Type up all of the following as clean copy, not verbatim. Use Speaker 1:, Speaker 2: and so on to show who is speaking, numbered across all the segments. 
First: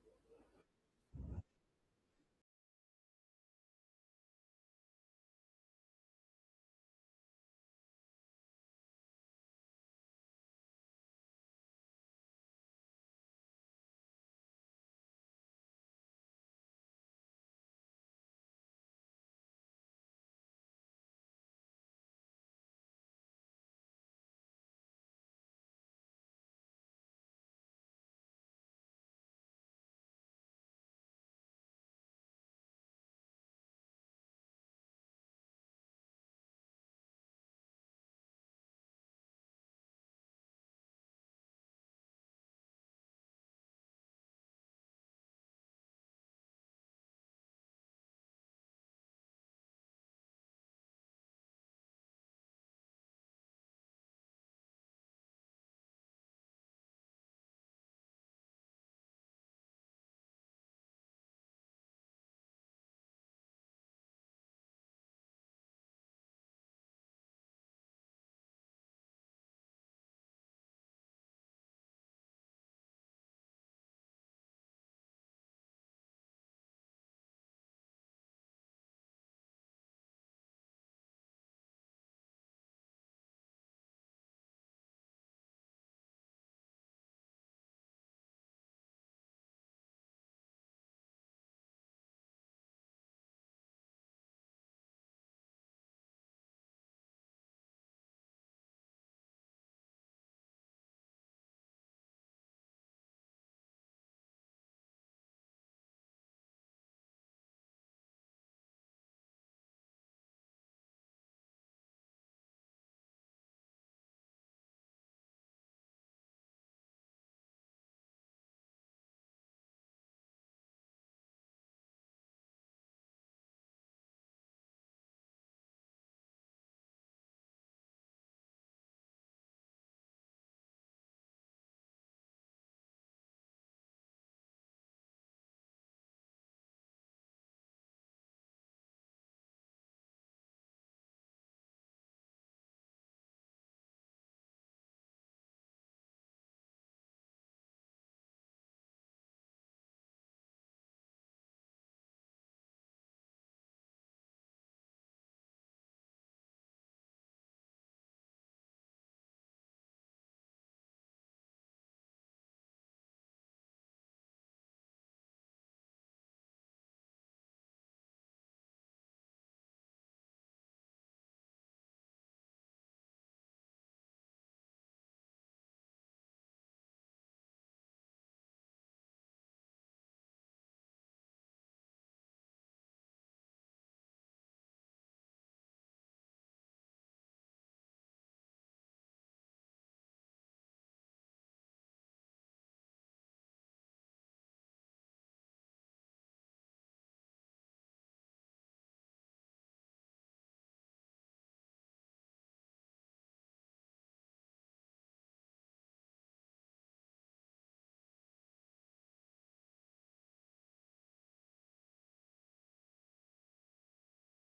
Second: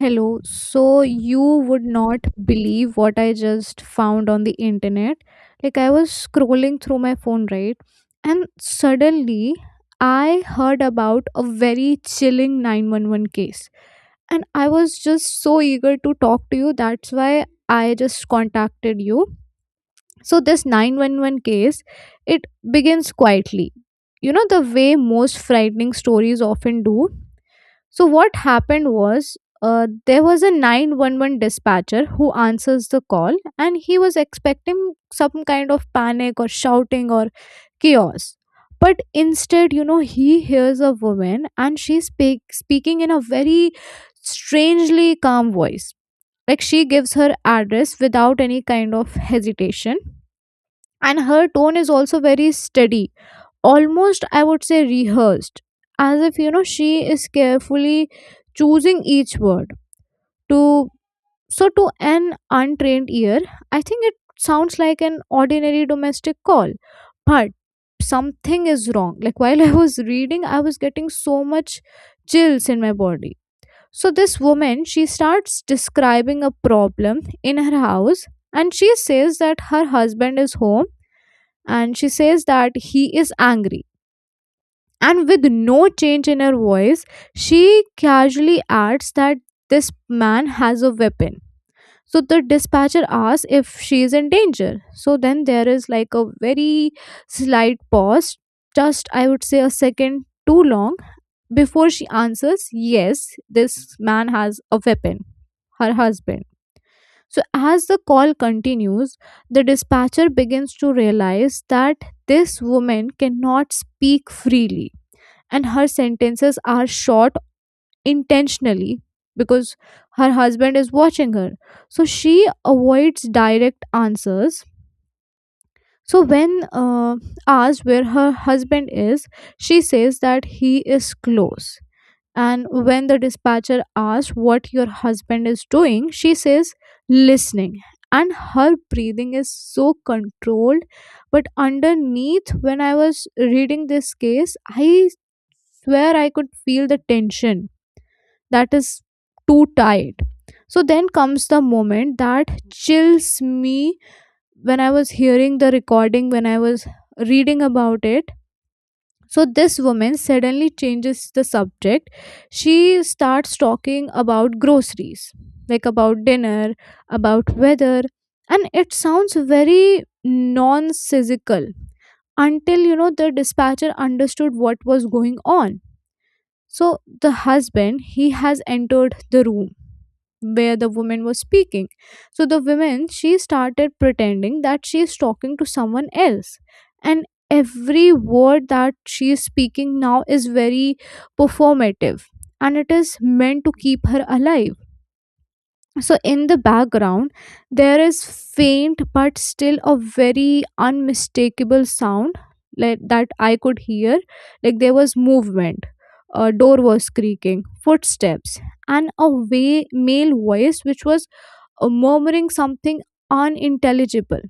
Speaker 1: Hello. So you would not believe what I just found on the internet. Like I was scrolling through my phone, right? And suddenly I heard about a very chilling 911 case. And I was just so eager to talk to you. That's why I just contacted you. So this 911 case, it begins quietly. You know the way most frightening stories often do. So what happened was there was a 911 dispatcher who answers the call, and he was expecting some kind of panic or shouting or chaos. But instead, you know, he hears a woman, and she's speaking in a very strangely calm voice. Like she gives her address without any kind of hesitation. And her tone is also very steady, almost I would say rehearsed, as if, you know, she is carefully choosing each word to, so to an untrained ear, I think it sounds like an ordinary domestic call. But something is wrong. Like while I was reading, I was getting so much chills in my body. So this woman, she starts describing a problem in her house, and she says that her husband is home, and she says that he is angry. And with no change in her voice, she casually adds that this man has a weapon. So the dispatcher asks if she is in danger. So then there is like a very slight pause, just I would say a second too long, before she answers, "Yes, this man has a weapon, her husband." So as the call continues, the dispatcher begins to realize that this woman cannot speak freely, and her sentences are short intentionally because her husband is watching her. So she avoids direct answers. So when asked where her husband is, she says that he is close. And when the dispatcher asks what your husband is doing, she says listening. And her breathing is so controlled, but underneath, when I was reading this case, I swear I could feel the tension that is too tight. So then comes the moment that chills me when I was hearing the recording, when I was reading about it. So this woman suddenly changes the subject. She starts talking about groceries, like about dinner, about weather, and it sounds very nonsensical until, you know, the dispatcher understood what was going on. So the husband, he has entered the room where the woman was speaking. So the woman, she started pretending that she is talking to someone else, and every word that she is speaking now is very performative, and it is meant to keep her alive. So, in the background, there is faint but still a very unmistakable sound, like, that I could hear. Like there was movement, a door was creaking, footsteps, and a way, male voice which was murmuring something unintelligible.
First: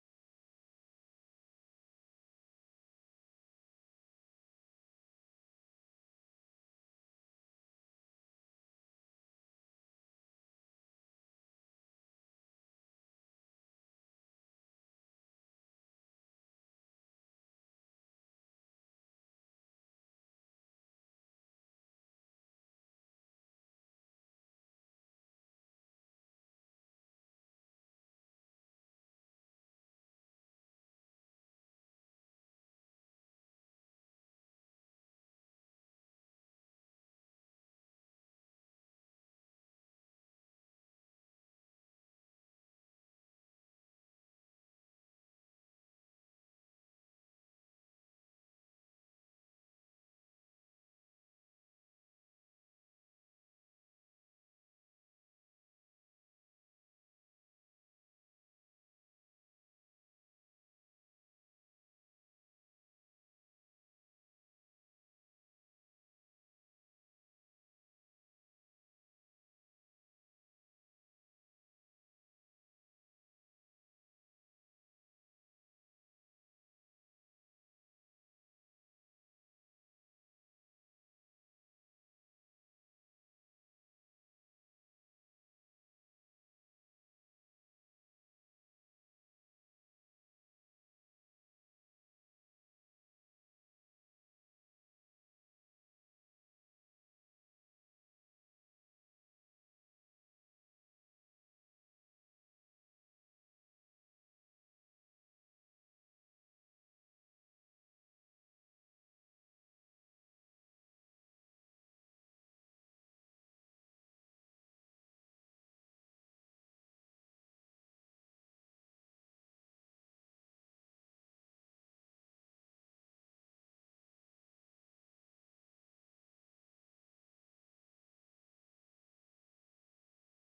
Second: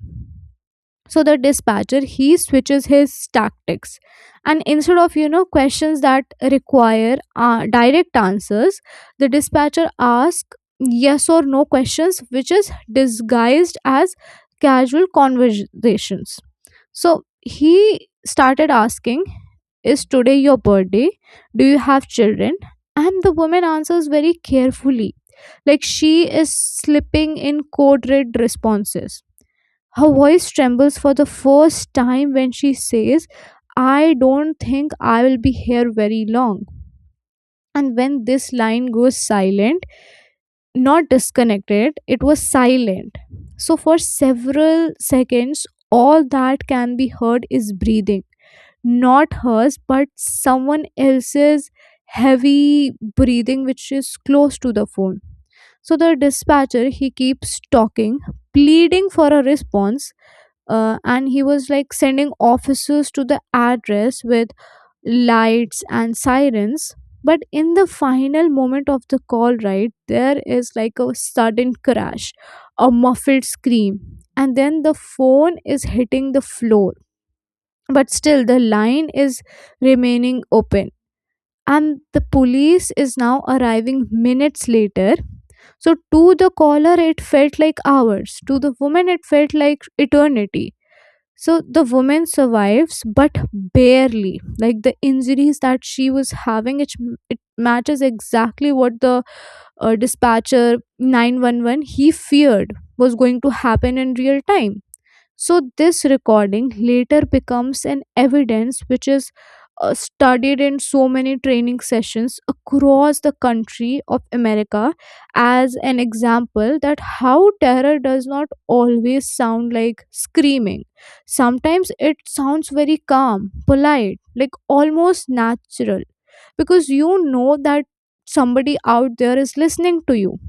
Speaker 1: So the dispatcher, he switches his tactics, and instead of, you know, questions that require direct answers, the dispatcher asks yes or no questions, which is disguised as casual conversations. So he started asking, "Is today your birthday? Do you have children?" And the woman answers very carefully, like she is slipping in code red responses. Her voice trembles for the first time when she says, "I don't think I will be here very long." And when this line goes silent, not disconnected, it was silent. So for several seconds, all that can be heard is breathing, not hers but someone else's, heavy breathing which is close to the phone. So the dispatcher, he keeps talking, pleading for a response, and he was like sending officers to the address with lights and sirens. But in the final moment of the call, right, there is like a sudden crash, a muffled scream, and then the phone is hitting the floor, but still the line is remaining open. And the police is now arriving minutes later. So to the caller it felt like hours, to the woman it felt like eternity. So the woman survives but barely, like the injuries that she was having, it matches exactly what the dispatcher 911 he feared was going to happen in real time. So, this recording later becomes an evidence which is studied in so many training sessions across the country of America, as an example that how terror does not always sound like screaming. Sometimes it sounds very calm, polite, like almost natural, because you know that somebody out there is listening to you.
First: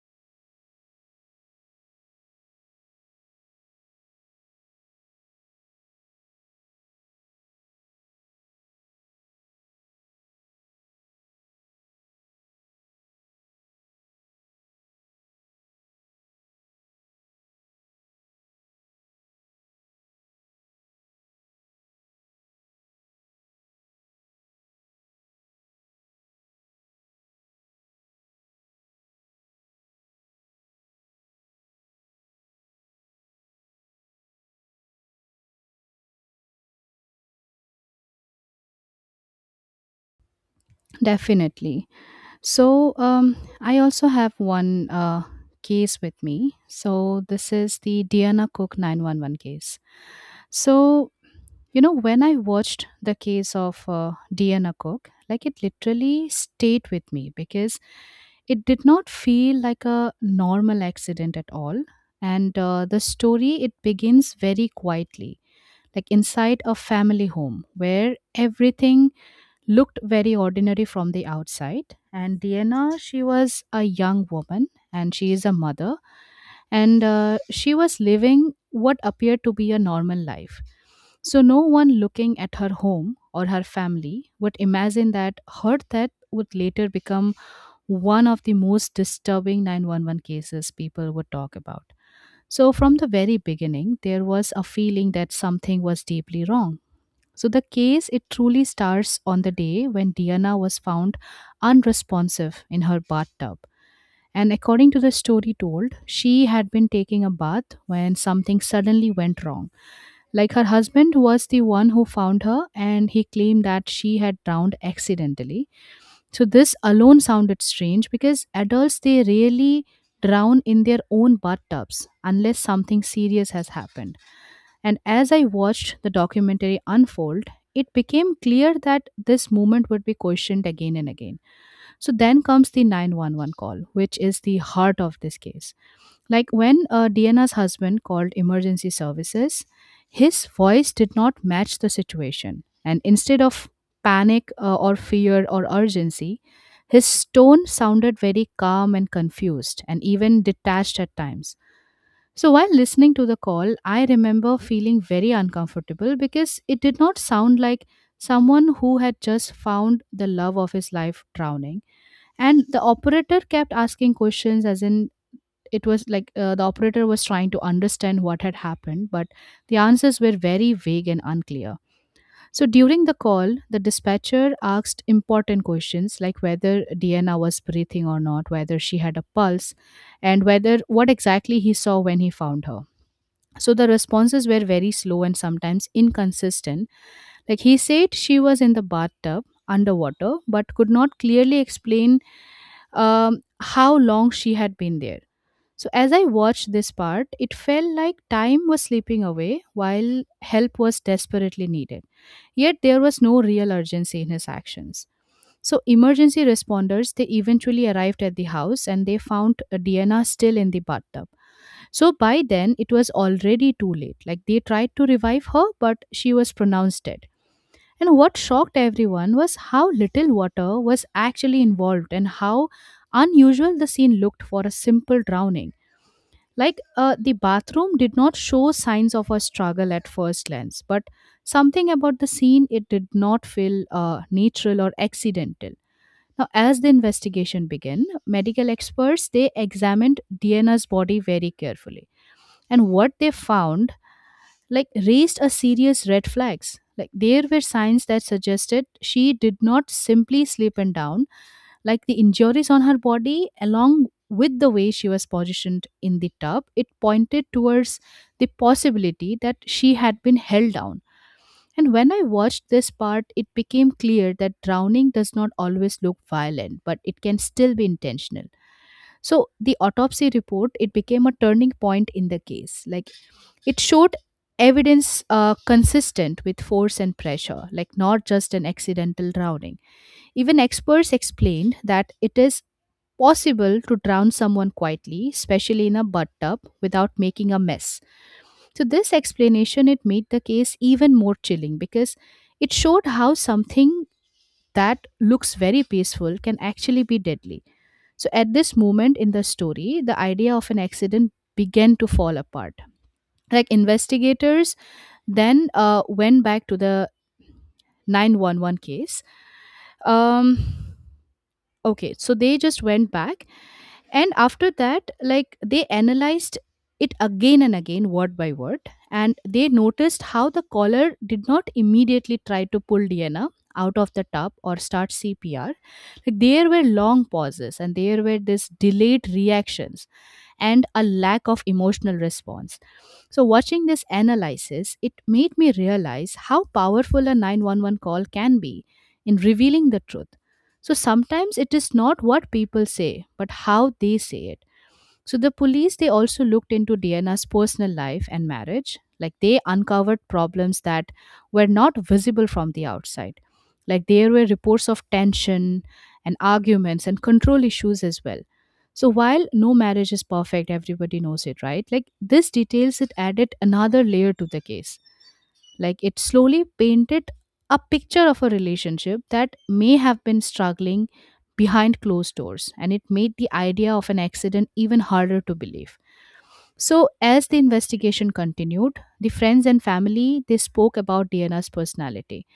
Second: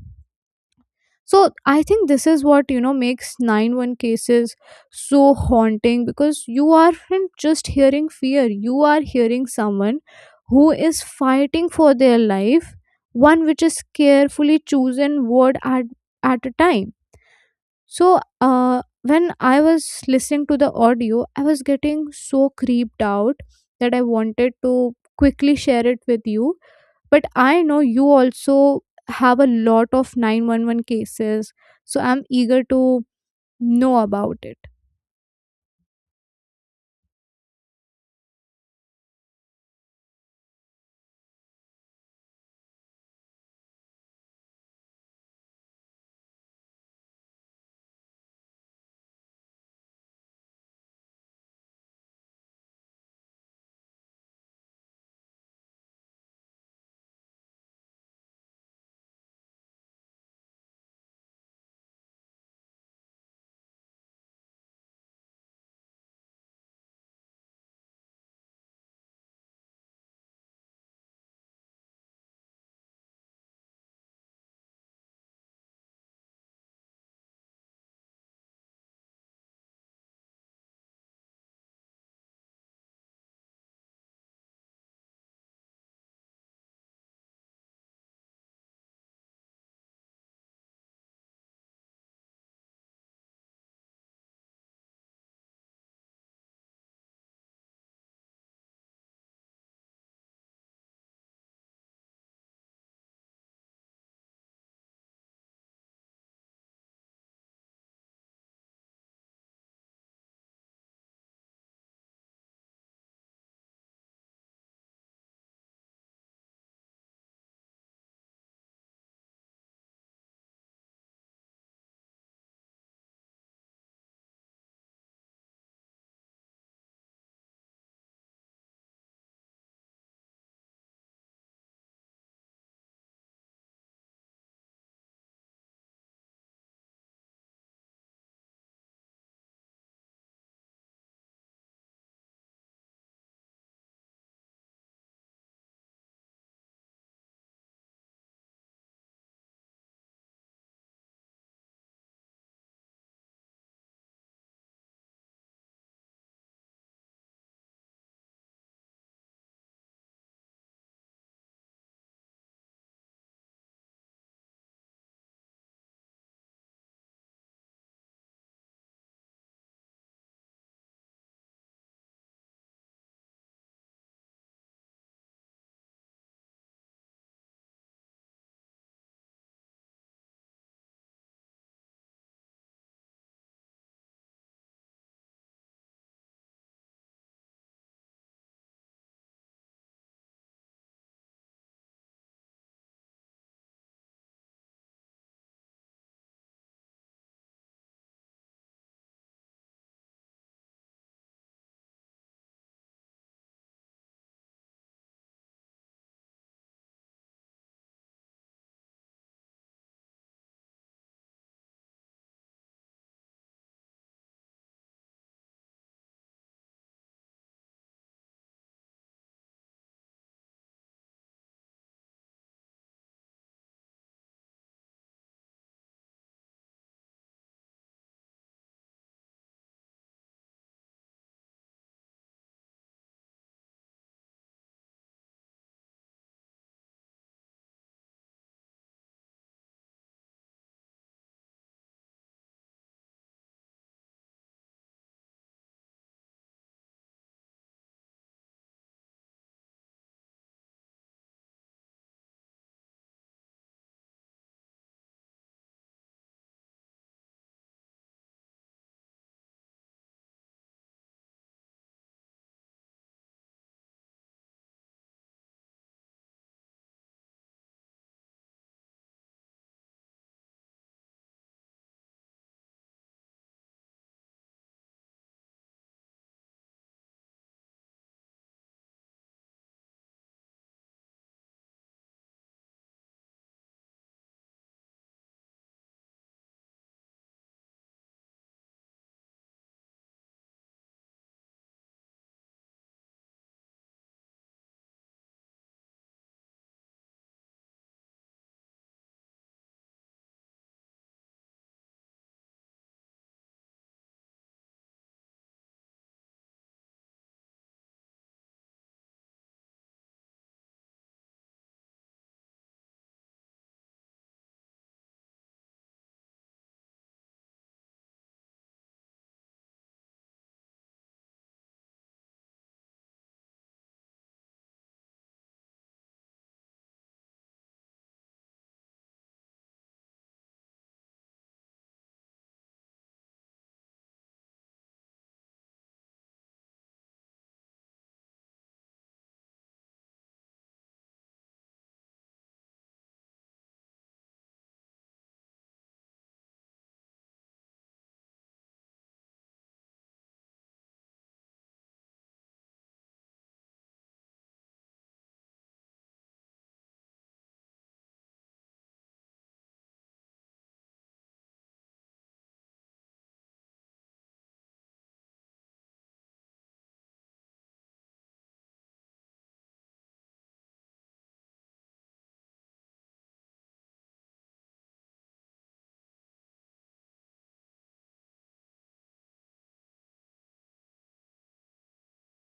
Speaker 1: So I think this is what, you know, makes nine one cases so haunting, because you aren't just hearing fear, you are hearing someone who is fighting for their life, one which is carefully chosen word at a time. So when I was listening to the audio, I was getting so creeped out that I wanted to quickly share it with you. But I know you also have a lot of 911 cases, so I'm eager to know about it.
Speaker 2: Definitely. I also have one case with me. So, this is the Diana Cook 911 case. So, when I watched the case of Diana Cook, like it literally stayed with me because it did not feel like a normal accident at all. And the story, it begins very quietly, like inside a family home where everything looked very ordinary from the outside. And Diana, she was a young woman and she is a mother, and she was living what appeared to be a normal life. So, no one looking at her home or her family would imagine that her death would later become one of the most disturbing 911 cases people would talk about. So, from the very beginning, there was a feeling that something was deeply wrong. So the case it truly starts on the day when Diana was found unresponsive in her bathtub. And according to the story told, she had been taking a bath when something suddenly went wrong. Like her husband was the one who found her and he claimed that she had drowned accidentally. So this alone sounded strange because adults they rarely drown in their own bathtubs unless something serious has happened. And as I watched the documentary unfold, it became clear that this movement would be questioned again and again. So then comes the 911 call, which is the heart of this case. Like when Diana's husband called emergency services, his voice did not match the situation. And instead of panic, or fear or urgency, his tone sounded very calm and confused and even detached at times. So while listening to the call, I remember feeling very uncomfortable because it did not sound like someone who had just found the love of his life drowning. And the operator kept asking questions, as in, it was like the operator was trying to understand what had happened, but the answers were very vague and unclear. So during the call, the dispatcher asked important questions like whether Diana was breathing or not, whether she had a pulse, and whether what exactly he saw when he found her. So the responses were very slow and sometimes inconsistent. Like he said, she was in the bathtub underwater, but could not clearly explain how long she had been there. So as I watched this part, it felt like time was slipping away while help was desperately needed. Yet there was no real urgency in his actions. So emergency responders they eventually arrived at the house and they found Diana still in the bathtub. So by then, it was already too late. Like they tried to revive her, but she was pronounced dead. And what shocked everyone was how little water was actually involved and how unusual the scene looked for a simple drowning. Like the bathroom did not show signs of a struggle at first glance, but something about the scene it did not feel natural or accidental. Now, as the investigation began, medical experts they examined Diana's body very carefully and what they found like raised a serious red flags, like there were signs that suggested she did not simply slip and down, like the injuries on her body along with the way she was positioned in the tub it pointed towards the possibility that she had been held down. And when I watched this part, it became clear that drowning does not always look violent, but it can still be intentional. So the autopsy report it became a turning point in the case. Like it showed evidence consistent with force and pressure, like not just an accidental drowning. Even experts explained that it is possible to drown someone quietly, especially in a bathtub, without making a mess. So this explanation it made the case even more chilling because it showed how something that looks very peaceful can actually be deadly. So at this moment in the story, the idea of an accident began to fall apart. Like investigators then went back to the 911 case, um okay, so they just went back and after that like they analyzed it again and again word by word, and they noticed how the caller did not immediately try to pull Diana out of the tub or start CPR. Like there were long pauses and there were this delayed reactions and a lack of emotional response. So, watching this analysis, it made me realize how powerful a 911 call can be in revealing the truth. So, sometimes it is not what people say, but how they say it. So the police they also looked into Diana's personal life and marriage. Like they uncovered problems that were not visible from the outside. Like there were reports of tension and arguments and control issues as well. So while no marriage is perfect, everybody knows it, right? Like this details it added another layer to the case. Like it slowly painted a picture of a relationship that may have been struggling behind closed doors, and it made the idea of an accident even harder to believe. So, as the investigation continued, the friends and family they spoke about Diana's personality.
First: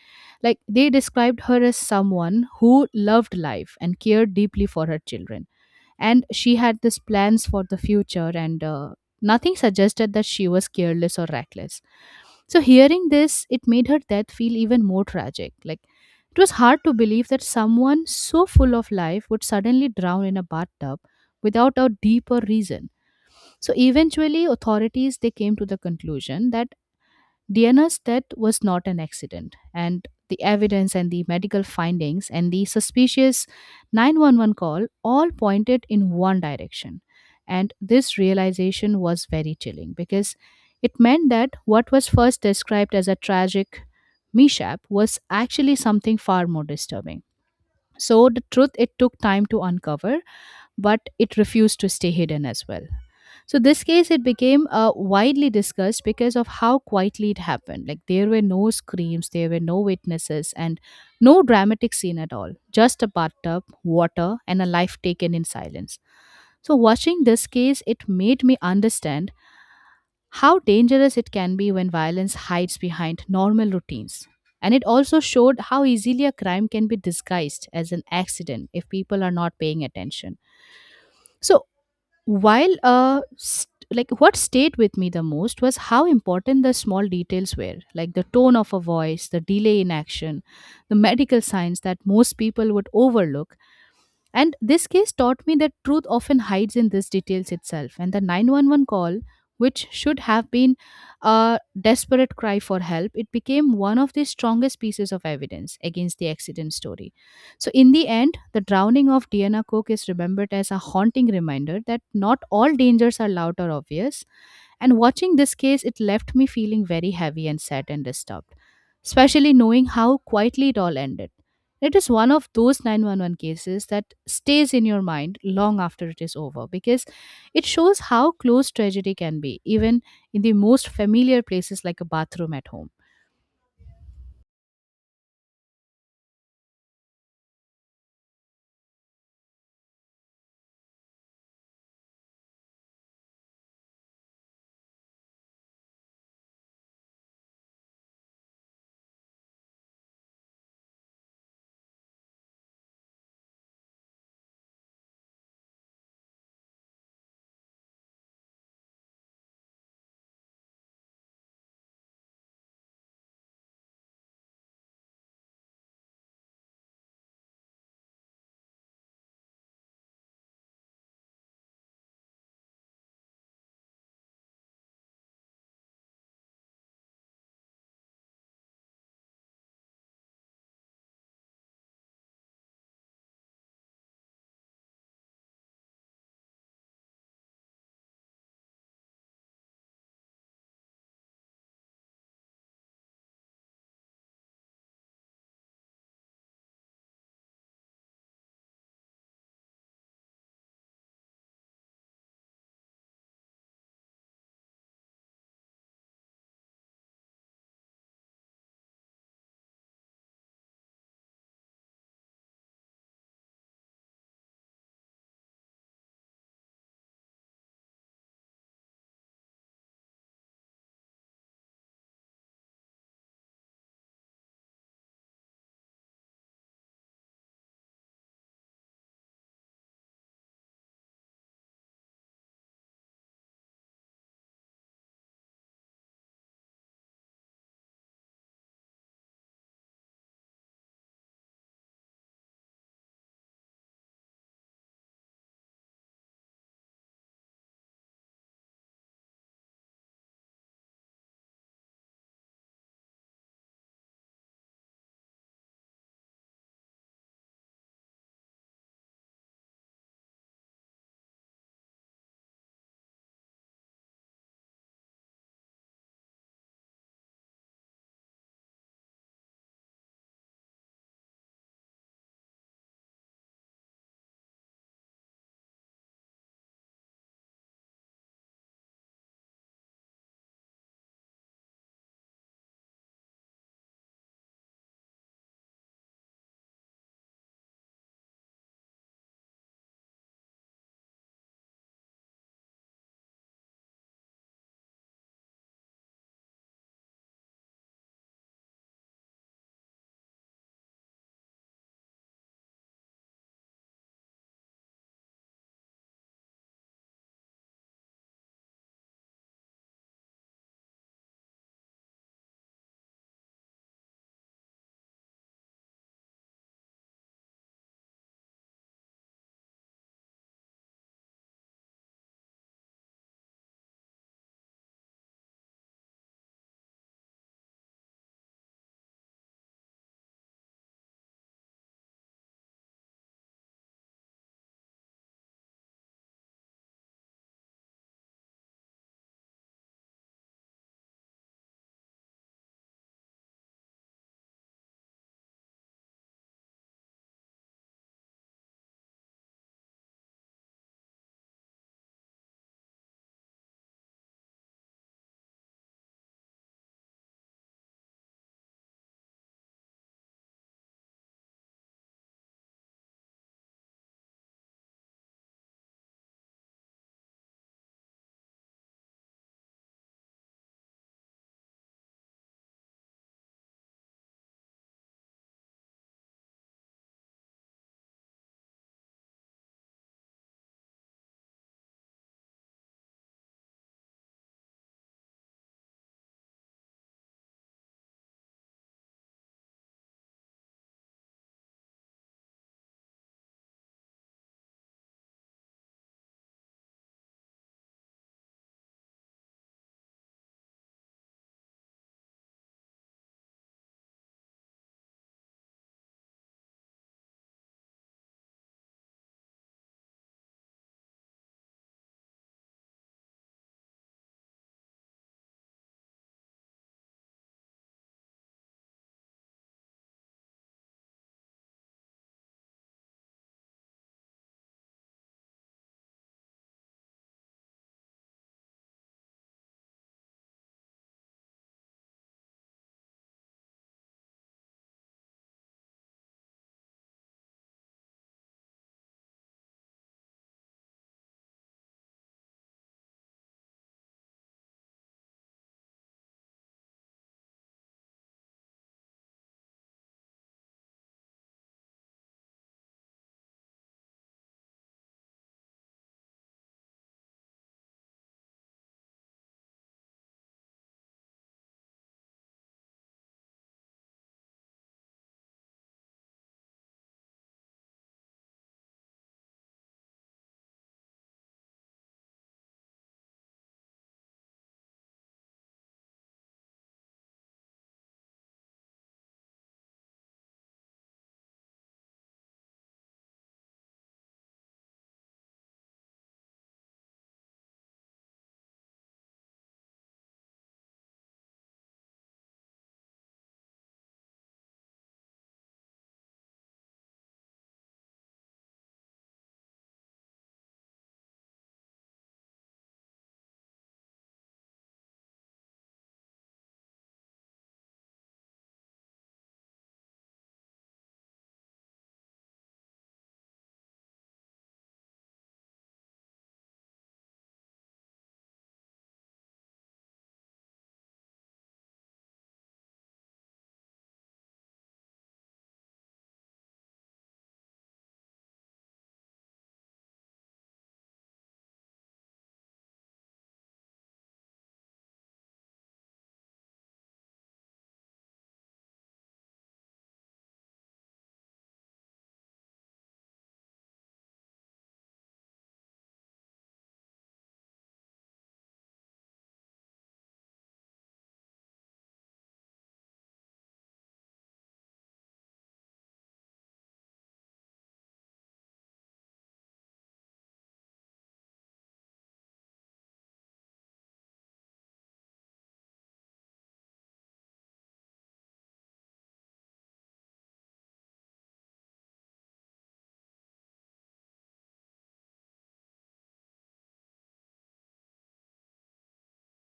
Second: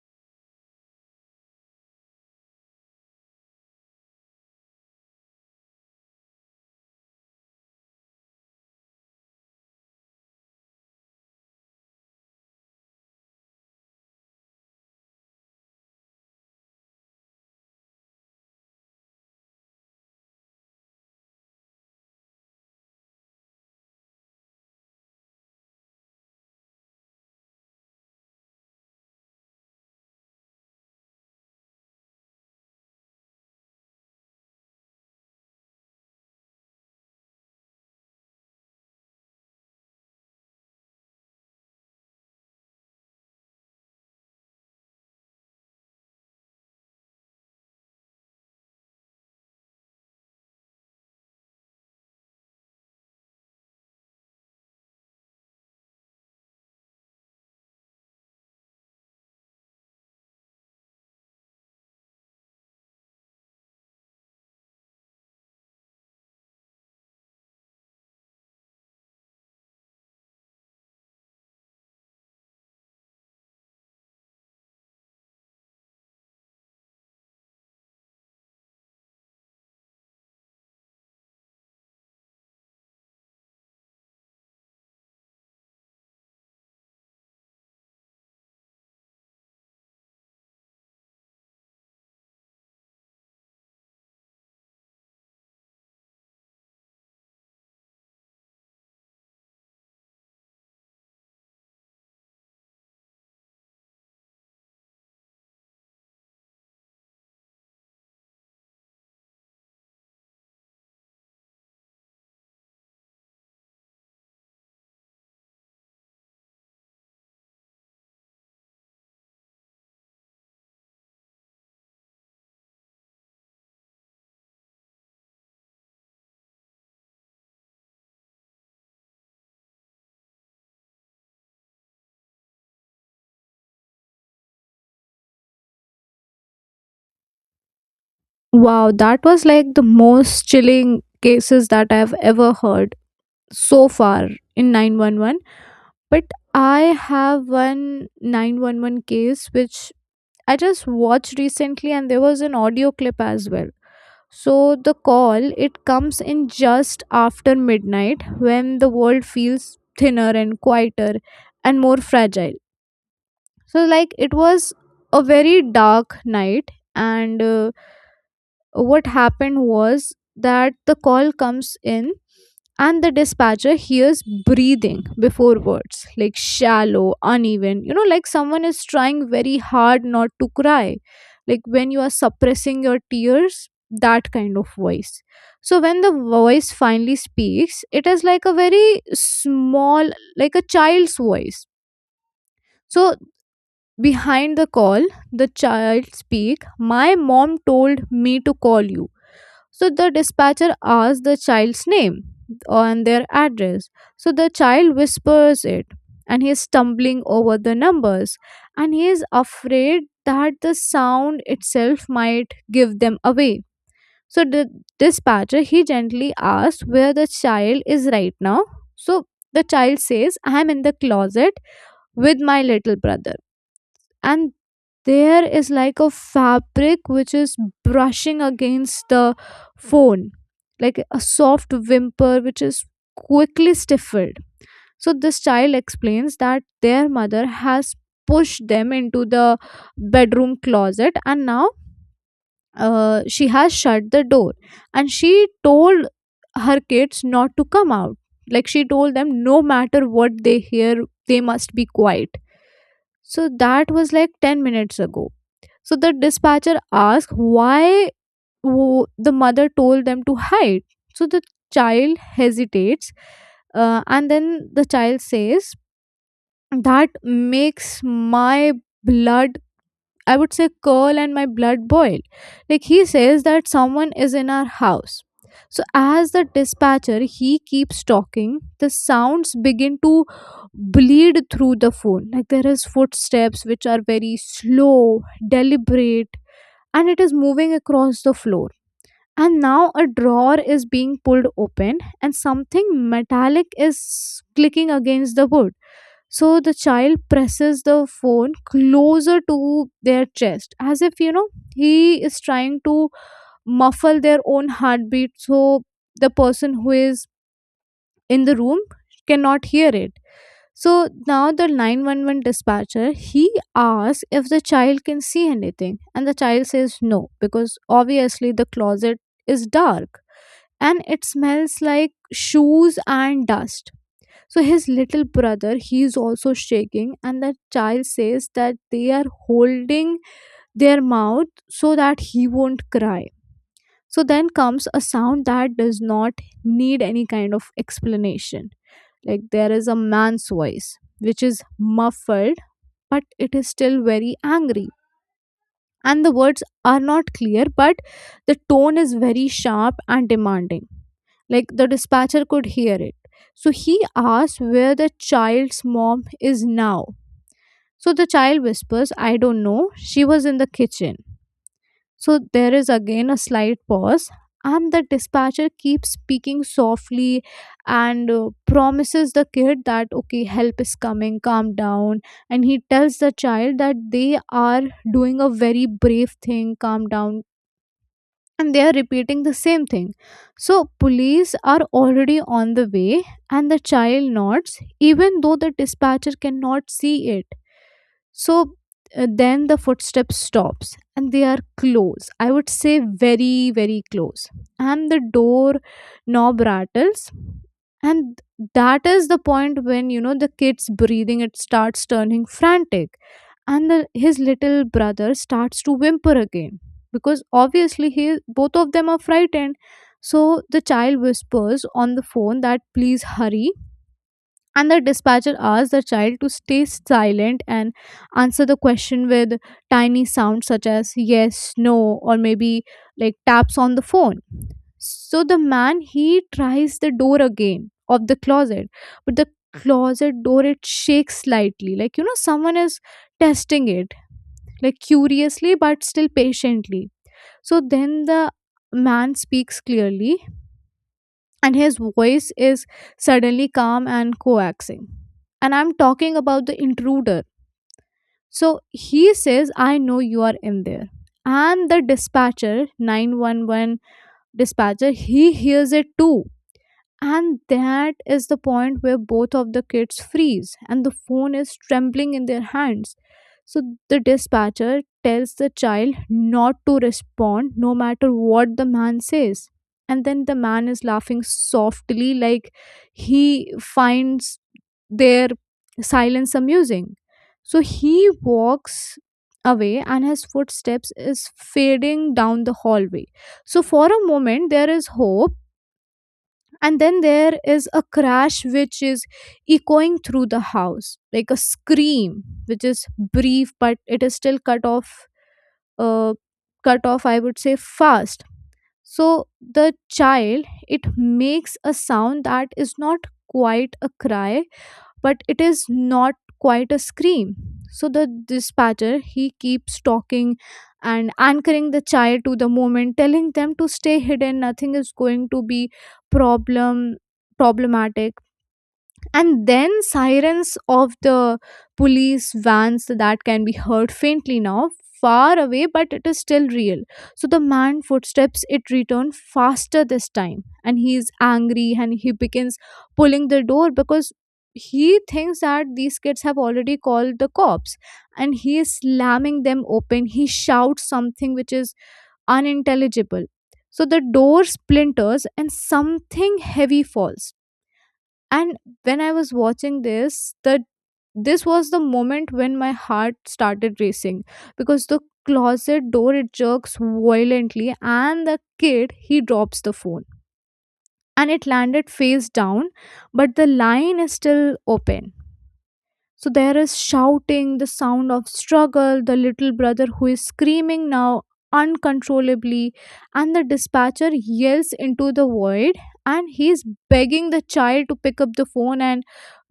Speaker 2: Like they described her as someone who loved life and cared deeply for her children, and she had these plans for the future, and nothing suggested that she was careless or reckless. So hearing this, it made her death feel even more tragic. Like it was hard to believe that someone so full of life would suddenly drown in a bathtub without a deeper reason. So eventually authorities they came to the conclusion that Diana's death was not an accident, and the evidence and the medical findings and the suspicious 911 call all pointed in one direction. And this realization was very chilling because it meant that what was first described as a tragic mishap was actually something far more disturbing. So, the truth it took time to uncover, but it refused to stay hidden as well. So this case it became widely discussed because of how quietly it happened. Like there were no screams, there were no witnesses, and no dramatic scene at all. Just a bathtub, water, and a life taken in silence. So watching this case, it made me understand how dangerous it can be when violence hides behind normal routines. And it also showed how easily a crime can be disguised as an accident if people are not paying attention. So, like what stayed with me the most was how important the small details were, like the tone of a voice, the delay in action, the medical signs that most people would overlook, and this case taught me that truth often hides in these details itself. And the 911 call, which should have been a desperate cry for help, it became one of the strongest pieces of evidence against the accident story. So, in the end, the drowning of Diana Cook is remembered as a haunting reminder that not all dangers are loud or obvious, and watching this case, it left me feeling very heavy and sad and disturbed, especially knowing how quietly it all ended. It is one of those 911 cases that stays in your mind long after it is over because it shows how close tragedy can be, even in the most familiar places like a bathroom at home.
Speaker 1: Wow, that was like the most chilling cases that I've ever heard so far in 911. But I have one 911 case which I just watched recently, and there was an audio clip as well. So the call, it comes in just after midnight when the world feels thinner and quieter and more fragile. So like it was a very dark night, and what happened was that the call comes in, and the dispatcher hears breathing before words, like shallow, uneven, you know, like someone is trying very hard not to cry, like when you are suppressing your tears, that kind of voice. So when the voice finally speaks, it is like a very small, like a child's voice. So behind the call, the child speak, "My mom told me to call you." So the dispatcher asks the child's name and their address. So the child whispers it, and he is stumbling over the numbers, and he is afraid that the sound itself might give them away. So the dispatcher, he gently asks where the child is right now. So the child says, "I am in the closet with my little brother," and there is like a fabric which is brushing against the phone, like a soft whimper which is quickly stifled. So this child explains that their mother has pushed them into the bedroom closet, and now she has shut the door, and she told her kids not to come out. Like she told them, no matter what they hear, they must be quiet. So that was like 10 minutes ago. So the dispatcher asked why the mother told them to hide. So the child hesitates, and then the child says, "That makes my blood, I would say, curl and my blood boil." Like he says that someone is in our house. So, as the dispatcher, he keeps talking, the sounds begin to bleed through the phone. Like there is footsteps which are very slow, deliberate, and it is moving across the floor. And now a drawer is being pulled open, and something metallic is clicking against the wood. So the child presses the phone closer to their chest as if, you know, he is trying to muffle their own heartbeat so the person who is in the room cannot hear it. So now the 911 dispatcher, he asks if the child can see anything, and the child says no, because obviously the closet is dark and it smells like shoes and dust. So his little brother, he is also shaking, and the child says that they are holding their mouth so that he won't cry. So then comes a sound that does not need any kind of explanation. Like there is a man's voice, which is muffled, but it is still very angry. And the words are not clear, but the tone is very sharp and demanding. Like the dispatcher could hear it. So he asks where the child's mom is now. So the child whispers, "I don't know, she was in the kitchen." So there is again a slight pause, and the dispatcher keeps speaking softly and promises the kid that, okay, help is coming, calm down. And he tells the child that they are doing a very brave thing, calm down. And they are repeating the same thing. So, police are already on the way, and the child nods, even though the dispatcher cannot see it. So then the footsteps stops, and they are close, I would say very close. And the door knob rattles, and that is the point when, you know, the kid's breathing, it starts turning frantic, and the, his little brother starts to whimper again, because obviously he both of them are frightened. So the child whispers on the phone that please hurry. And the dispatcher asked the child to stay silent and answer the question with tiny sounds such as yes, no, or maybe, like taps on the phone. So the man he tries the door again of the closet, but the closet door it shakes slightly, like someone is testing it like curiously but still patiently. So then the man speaks clearly and his voice is suddenly calm and coaxing. And I'm talking about the intruder. So he says, I know you are in there. And the dispatcher, 911 dispatcher, he hears it too. And that is the point where both of the kids freeze and the phone is trembling in their hands. So the dispatcher tells the child not to respond no matter what the man says. And then the man is laughing softly, like he finds their silence amusing. So he walks away and his footsteps is fading down the hallway. So for a moment, there is hope, and then there is a crash which is echoing through the house like a scream which is brief but it is still uh, cut off I would say fast. So the child it makes a sound that is not quite a cry but it is not quite a scream. So the dispatcher he keeps talking and anchoring the child to the moment, telling them to stay hidden, nothing is going to be problem problematic. And then sirens of the police vans that can be heard faintly now, far away but it is still real. So the man footsteps it returned faster this time, and he is angry and he begins pulling the door because he thinks that these kids have already called the cops, and he is slamming them open. He shouts something which is unintelligible. So the door splinters and something heavy falls. And when I was watching this, the this was the moment when my heart started racing because the closet door it jerks violently and the kid he drops the phone and it landed face down, but the line is still open. So there is shouting, the sound of struggle, the little brother who is screaming now uncontrollably, and the dispatcher yells into the void and he's begging the child to pick up the phone and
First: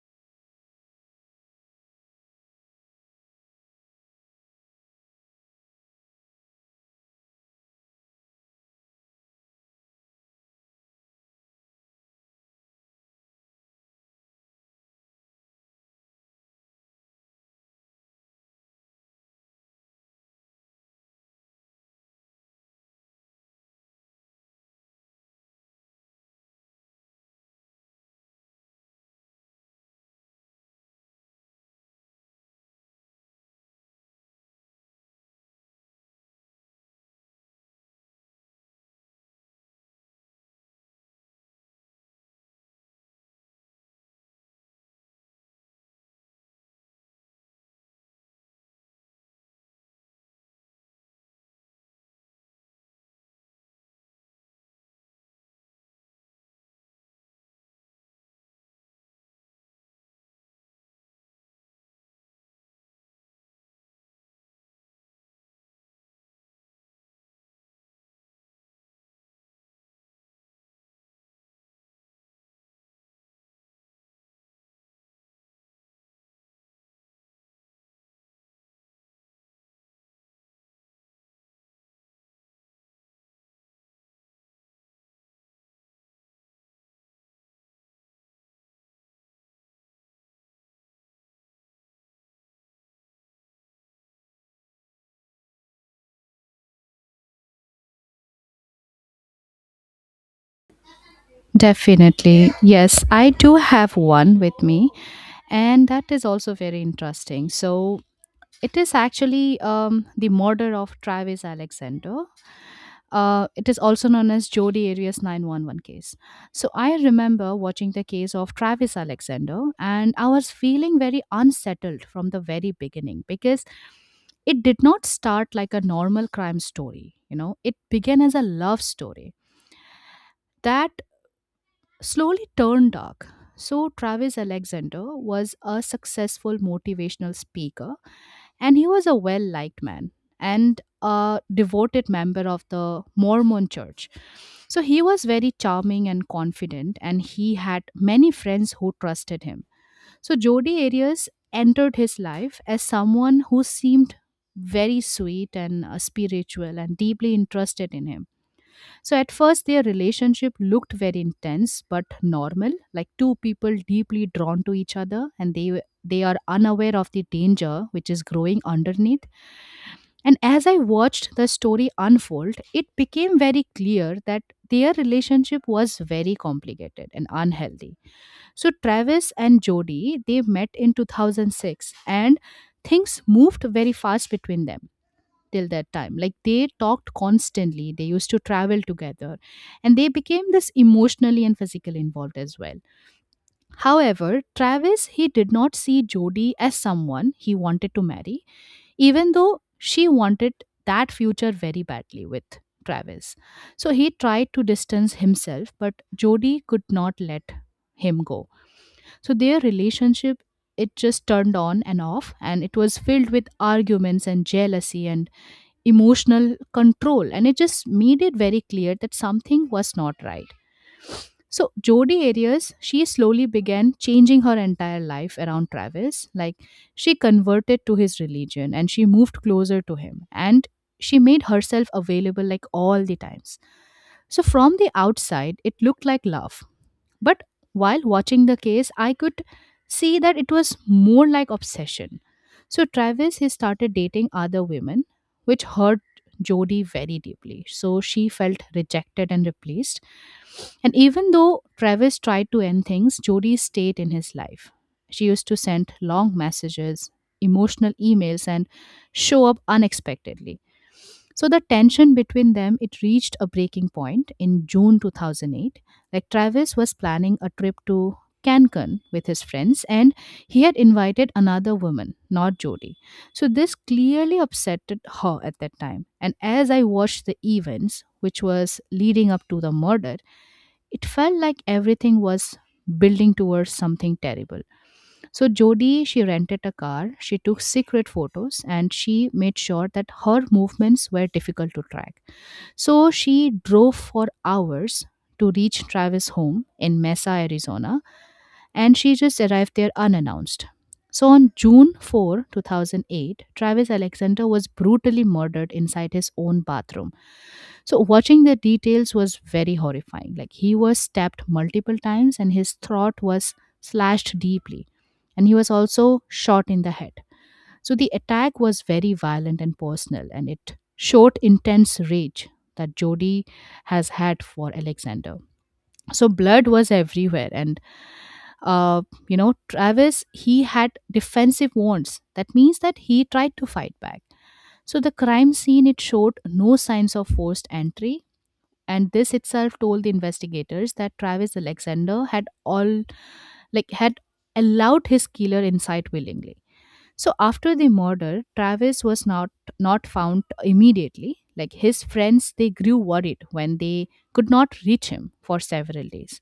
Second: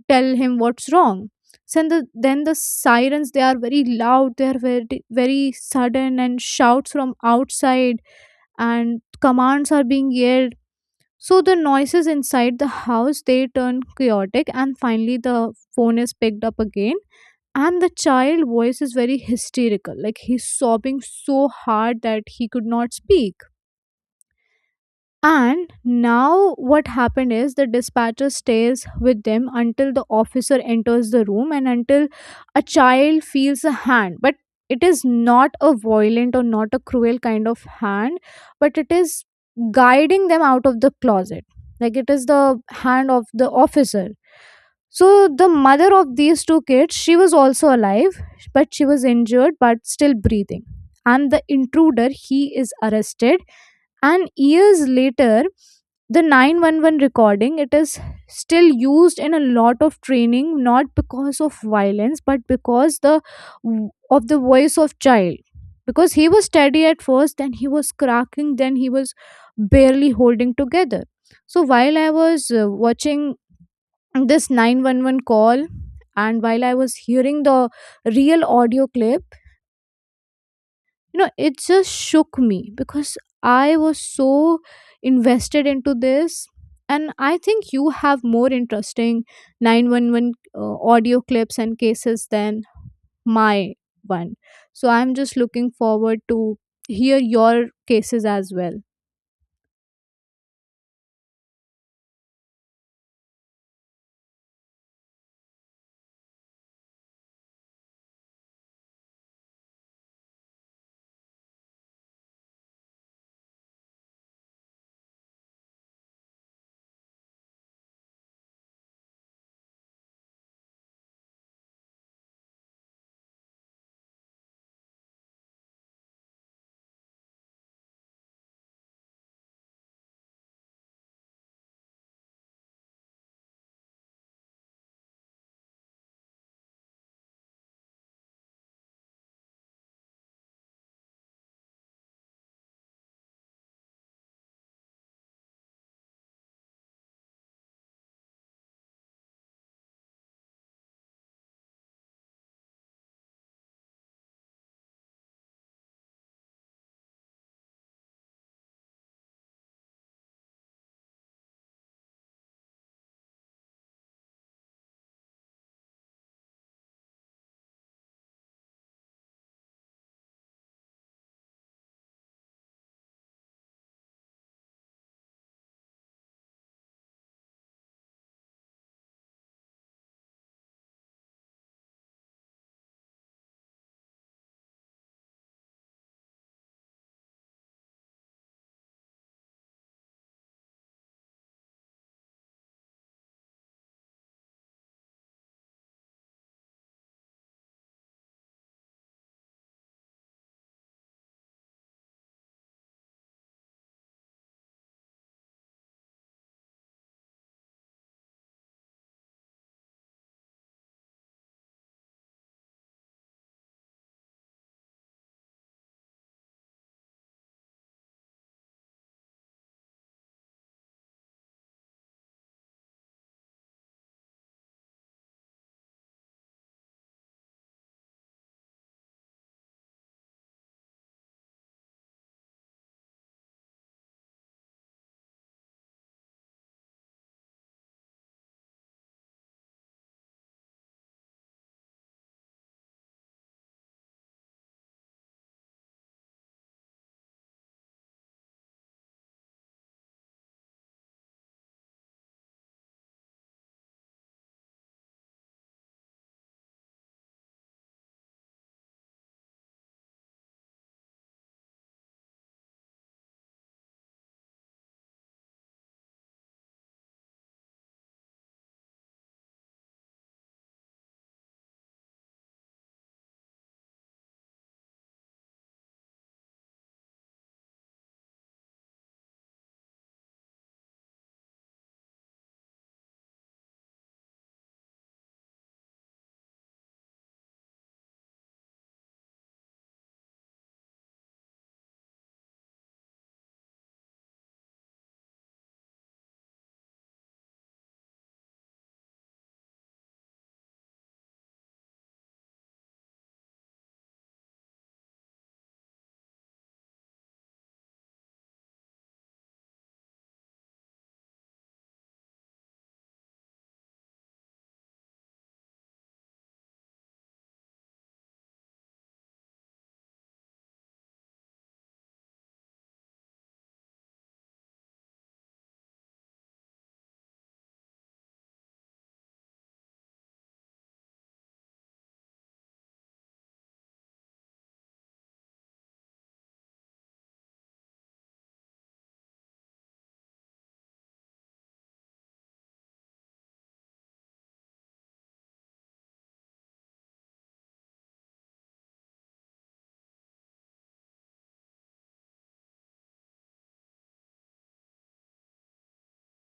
Speaker 1: tell him what's wrong. So then the sirens they are very loud, they are very, very sudden, and shouts from outside and commands are being yelled. So the noises inside the house they turn chaotic, and finally the phone is picked up again, and the child voice is very hysterical like he's sobbing so hard that he could not speak. And now what happened is the dispatcher stays with them until the officer enters the room and until a child feels a hand. But it is not a violent or not a cruel kind of hand, but it is guiding them out of the closet. Like it is the hand of the officer. So the mother of these two kids, she was also alive, but she was injured but still breathing. And the intruder, he is arrested, and years later the 911 recording it is still used in a lot of training, not because of violence but because the of the voice of child, because he was steady at first, then he was cracking, then he was barely holding together. So while I was watching this 911 call and while I was hearing the real audio clip, you know, it just shook me because I was so invested into this. And I think you have more interesting 911 audio clips and cases than my one, so I'm just looking forward to hear your cases as well.
Speaker 2: Definitely. Yes, I do have one with me, and that is also very interesting. So, it is actually the murder of Travis Alexander. It is also known as Jodi Arias 911 case. So I remember watching the case of Travis Alexander, and I was feeling very unsettled from the very beginning because it did not start like a normal crime story. You know, it began as a love story that slowly turned dark. So, Travis Alexander was a successful motivational speaker, and he was a well liked man and a devoted member of the Mormon church. So, he was very charming and confident, and he had many friends who trusted him. So, Jody Arias entered his life as someone who seemed very sweet and spiritual and deeply interested in him. So at first, their relationship looked very intense but normal, like two people deeply drawn to each other, and they are unaware of the danger which is growing underneath. And as I watched the story unfold, it became very clear that their relationship was very complicated and unhealthy. So Travis and Jody they met in 2006, and things moved very fast between them till that time. Like they talked constantly, they used to travel together, and they became this emotionally and physically involved as well. However, Travis he did not see Jody as someone he wanted to marry, even though she wanted that future very badly with Travis. So he tried to distance himself, but Jody could not let him go. So their relationship it just turned on and off and it was filled with arguments and jealousy and emotional control and it just made it very clear that something was not right. So Jodi Arias, she slowly began changing her entire life around Travis. Like, she converted to his religion and she moved closer to him, and she made herself available like all the times. So from the outside it looked like love, but while watching the case, I could see that it was more like obsession. So Travis he started dating other women, which hurt Jody very deeply. So she felt rejected and replaced. And even though Travis tried to end things, Jody stayed in his life. She used to send long messages, emotional emails, and show up unexpectedly. So the tension between them it reached a breaking point in June 2008. Like, Travis was planning a trip to Cancun with his friends, and he had invited another woman, not Jody. So this clearly upset her at that time. And as I watched the events which was leading up to the murder, it felt like everything was building towards something terrible. So Jodi, she rented a car, she took secret photos, and she made sure that her movements were difficult to track. So she drove for hours to reach Travis' home in Mesa, Arizona, and she just arrived there unannounced. So on June 4, 2008, Travis Alexander was brutally murdered inside his own bathroom. So watching the details was very horrifying. Like, he was stabbed multiple times and his throat was slashed deeply. And he was also shot in the head. So the attack was very violent and personal, and it showed intense rage that Jody has had for Alexander. So blood was everywhere, and uh, Travis he had defensive wounds. That means that he tried to fight back. So the crime scene it showed no signs of forced entry, and this itself told the investigators that Travis Alexander had allowed his killer inside willingly. So after the murder, Travis was not found immediately. Like, his friends, they grew worried when they could not reach him for several days.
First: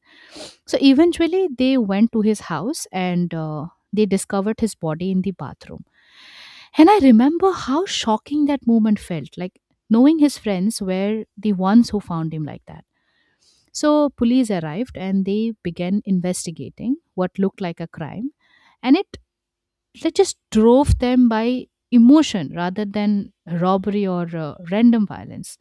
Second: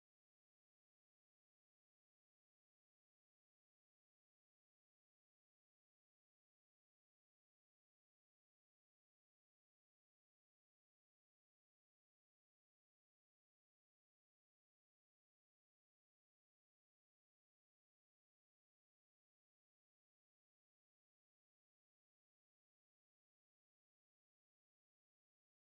Speaker 2: So eventually, they went to his house and they discovered his body in the bathroom. And I remember how shocking that moment felt. Like, knowing his friends were the ones who found him like that. So police arrived and they began investigating what looked like a crime, and it that just drove them by emotion rather than robbery or random violence.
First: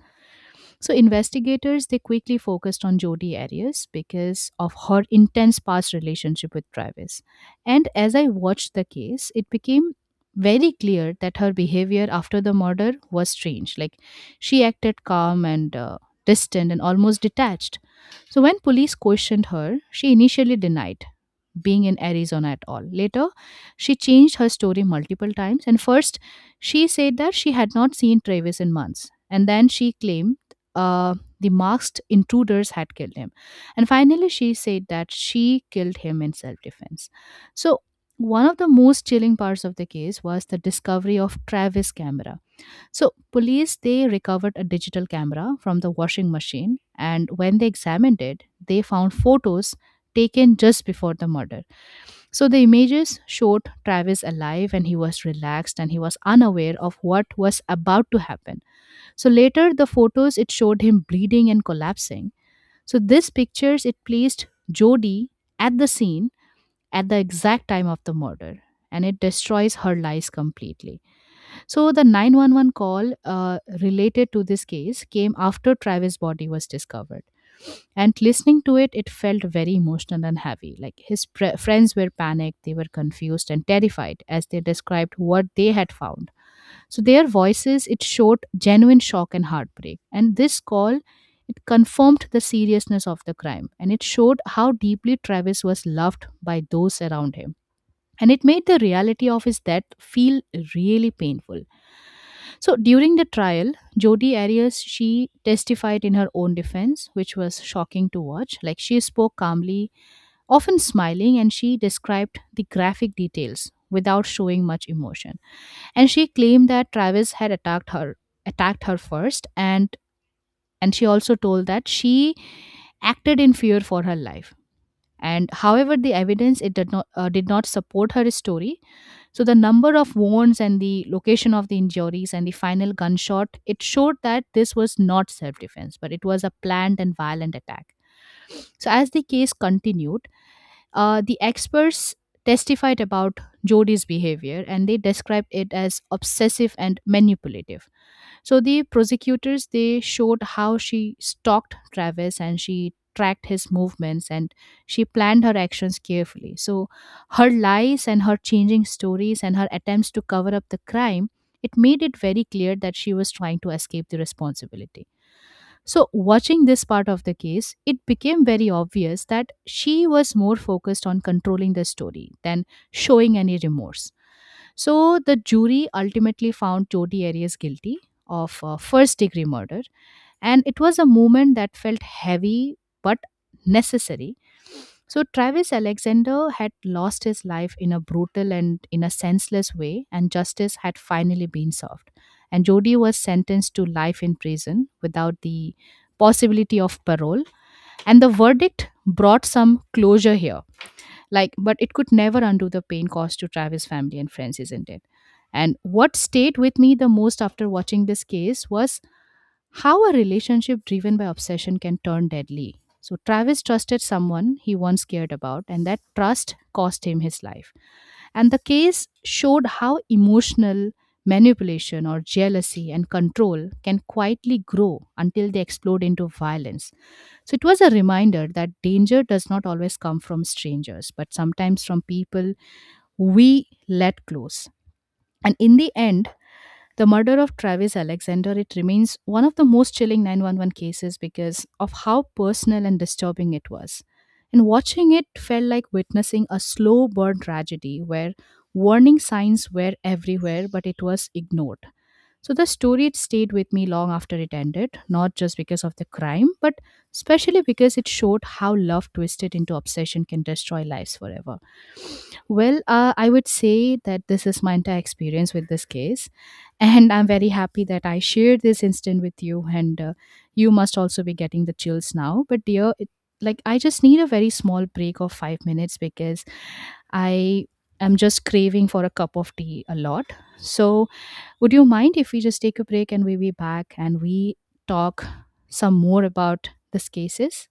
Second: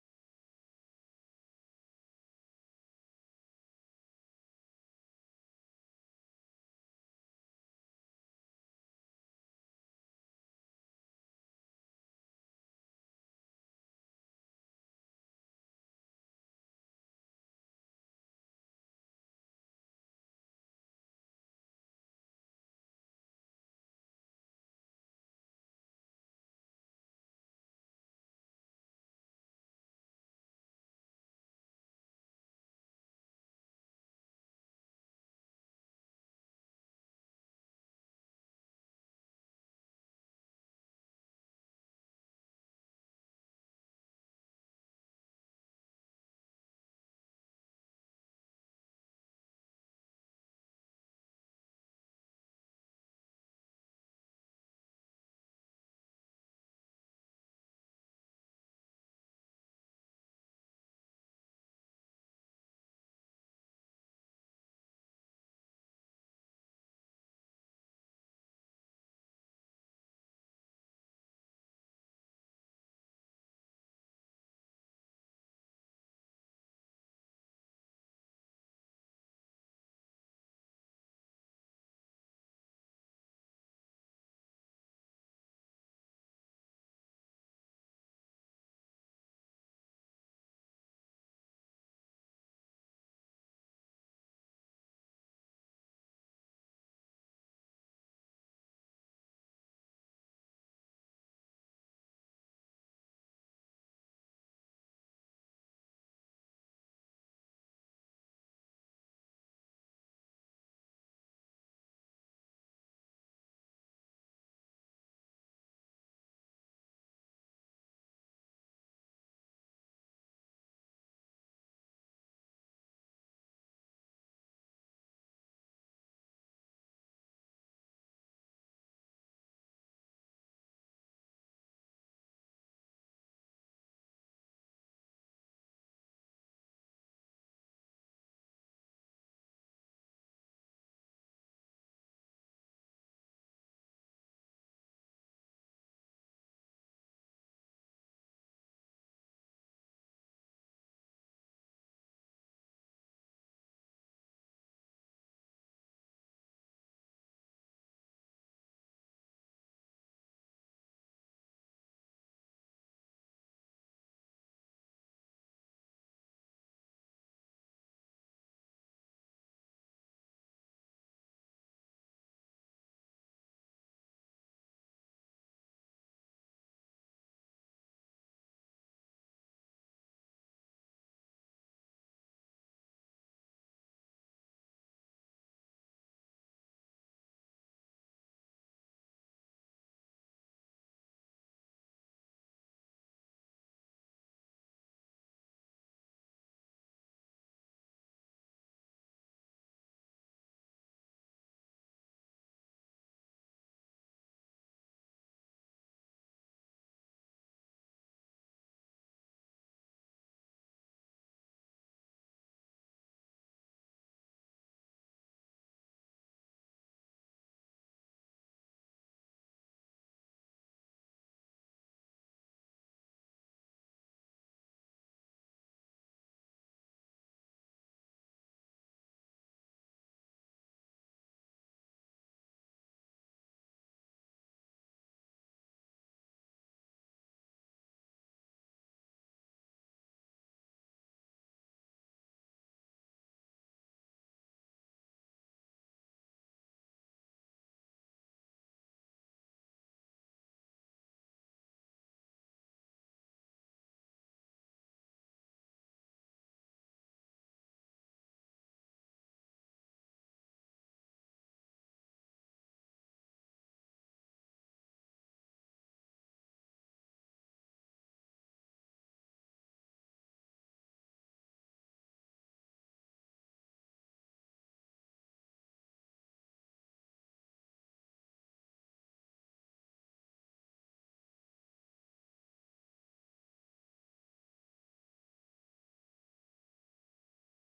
Speaker 2: So investigators they quickly focused on Jodi Arias because of her intense past relationship with Travis. And as I watched the case, it became very clear that her behavior after the murder was strange. Like, she acted calm and distant and almost detached. So when police questioned her, she initially denied being in Arizona at all. Later, she changed her story multiple times, and first she said that she had not seen Travis in months. And then she claimed uh, the masked intruders had killed him. And finally, she said that she killed him in self defense. So, one of the most chilling parts of the case was the discovery of Travis camera. So, police they recovered a digital camera from the washing machine, and when they examined it, they found photos taken just before the murder. So the images showed Travis alive, and he was relaxed and he was unaware of what was about to happen. So later, the photos it showed him bleeding and collapsing. So these pictures it placed Jody at the scene at the exact time of the murder, and it destroys her lies completely. So the 911 call related to this case came after Travis' body was discovered, and listening to it, it felt very emotional and heavy. Like, his friends were panicked, they were confused and terrified as they described what they had found. So their voices it showed genuine shock and heartbreak. And this call it confirmed the seriousness of the crime and it showed how deeply Travis was loved by those around him. And it made the reality of his death feel really painful. So during the trial, Jodi Arias she testified in her own defense, which was shocking to watch. Like, she spoke calmly, often smiling, and she described the graphic details without showing much emotion. And she claimed that Travis had attacked her first, and she also told that she acted in fear for her life. And however, the evidence it did not support her story. So the number of wounds and the location of the injuries and the final gunshot it showed that this was not self defense, but it was a planned and violent attack. So as the case continued, the experts testified about Jody's behavior, and they described it as obsessive and manipulative. So the prosecutors they showed how she stalked Travis and she tracked his movements and she planned her actions carefully. So her lies and her changing stories and her attempts to cover up the crime, it made it very clear that she was trying to escape the responsibility. So, watching this part of the case, it became very obvious that she was more focused on controlling the story than showing any remorse. So, the jury ultimately found Jodi Arias guilty of first degree murder, and it was a moment that felt heavy but necessary. So, Travis Alexander had lost his life in a brutal and in a senseless way, and justice had finally been served. And Jody was sentenced to life in prison without the possibility of parole. And the verdict brought some closure here, like, but it could never undo the pain caused to Travis' family and friends, isn't it? And what stayed with me the most after watching this case was how a relationship driven by obsession can turn deadly. So, Travis trusted someone he once cared about, and that trust cost him his life. And the case showed how emotional manipulation or jealousy and control can quietly grow until they explode into violence. So, it was a reminder that danger does not always come from strangers, but sometimes from people we let close. And in the end, the murder of Travis Alexander, it remains one of the most chilling 911 cases because of how personal and disturbing it was. And watching it felt like witnessing a slow burn tragedy where warning signs were everywhere, but it was ignored. So the story stayed with me long after it ended, not just because of the crime, but especially because it showed how love twisted into obsession can destroy lives forever. Well, I would say that this is my entire experience with this case, and I'm very happy that I shared this instant with you. And you must also be getting the chills now. But dear, like, I just need a very small break of 5 minutes because I am just craving for a cup of tea a lot. So would you mind if we just take a break and we'll be back and we talk some more about these cases?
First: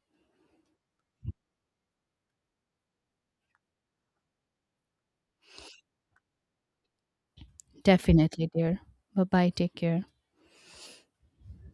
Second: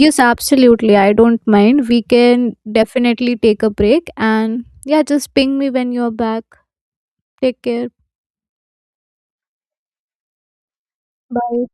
Speaker 1: Yes, absolutely, I don't mind, we can definitely take a break, and yeah, just ping me when you're back. Take care.
Speaker 2: Definitely, dear. Bye bye. Take care.
Speaker 1: Bye.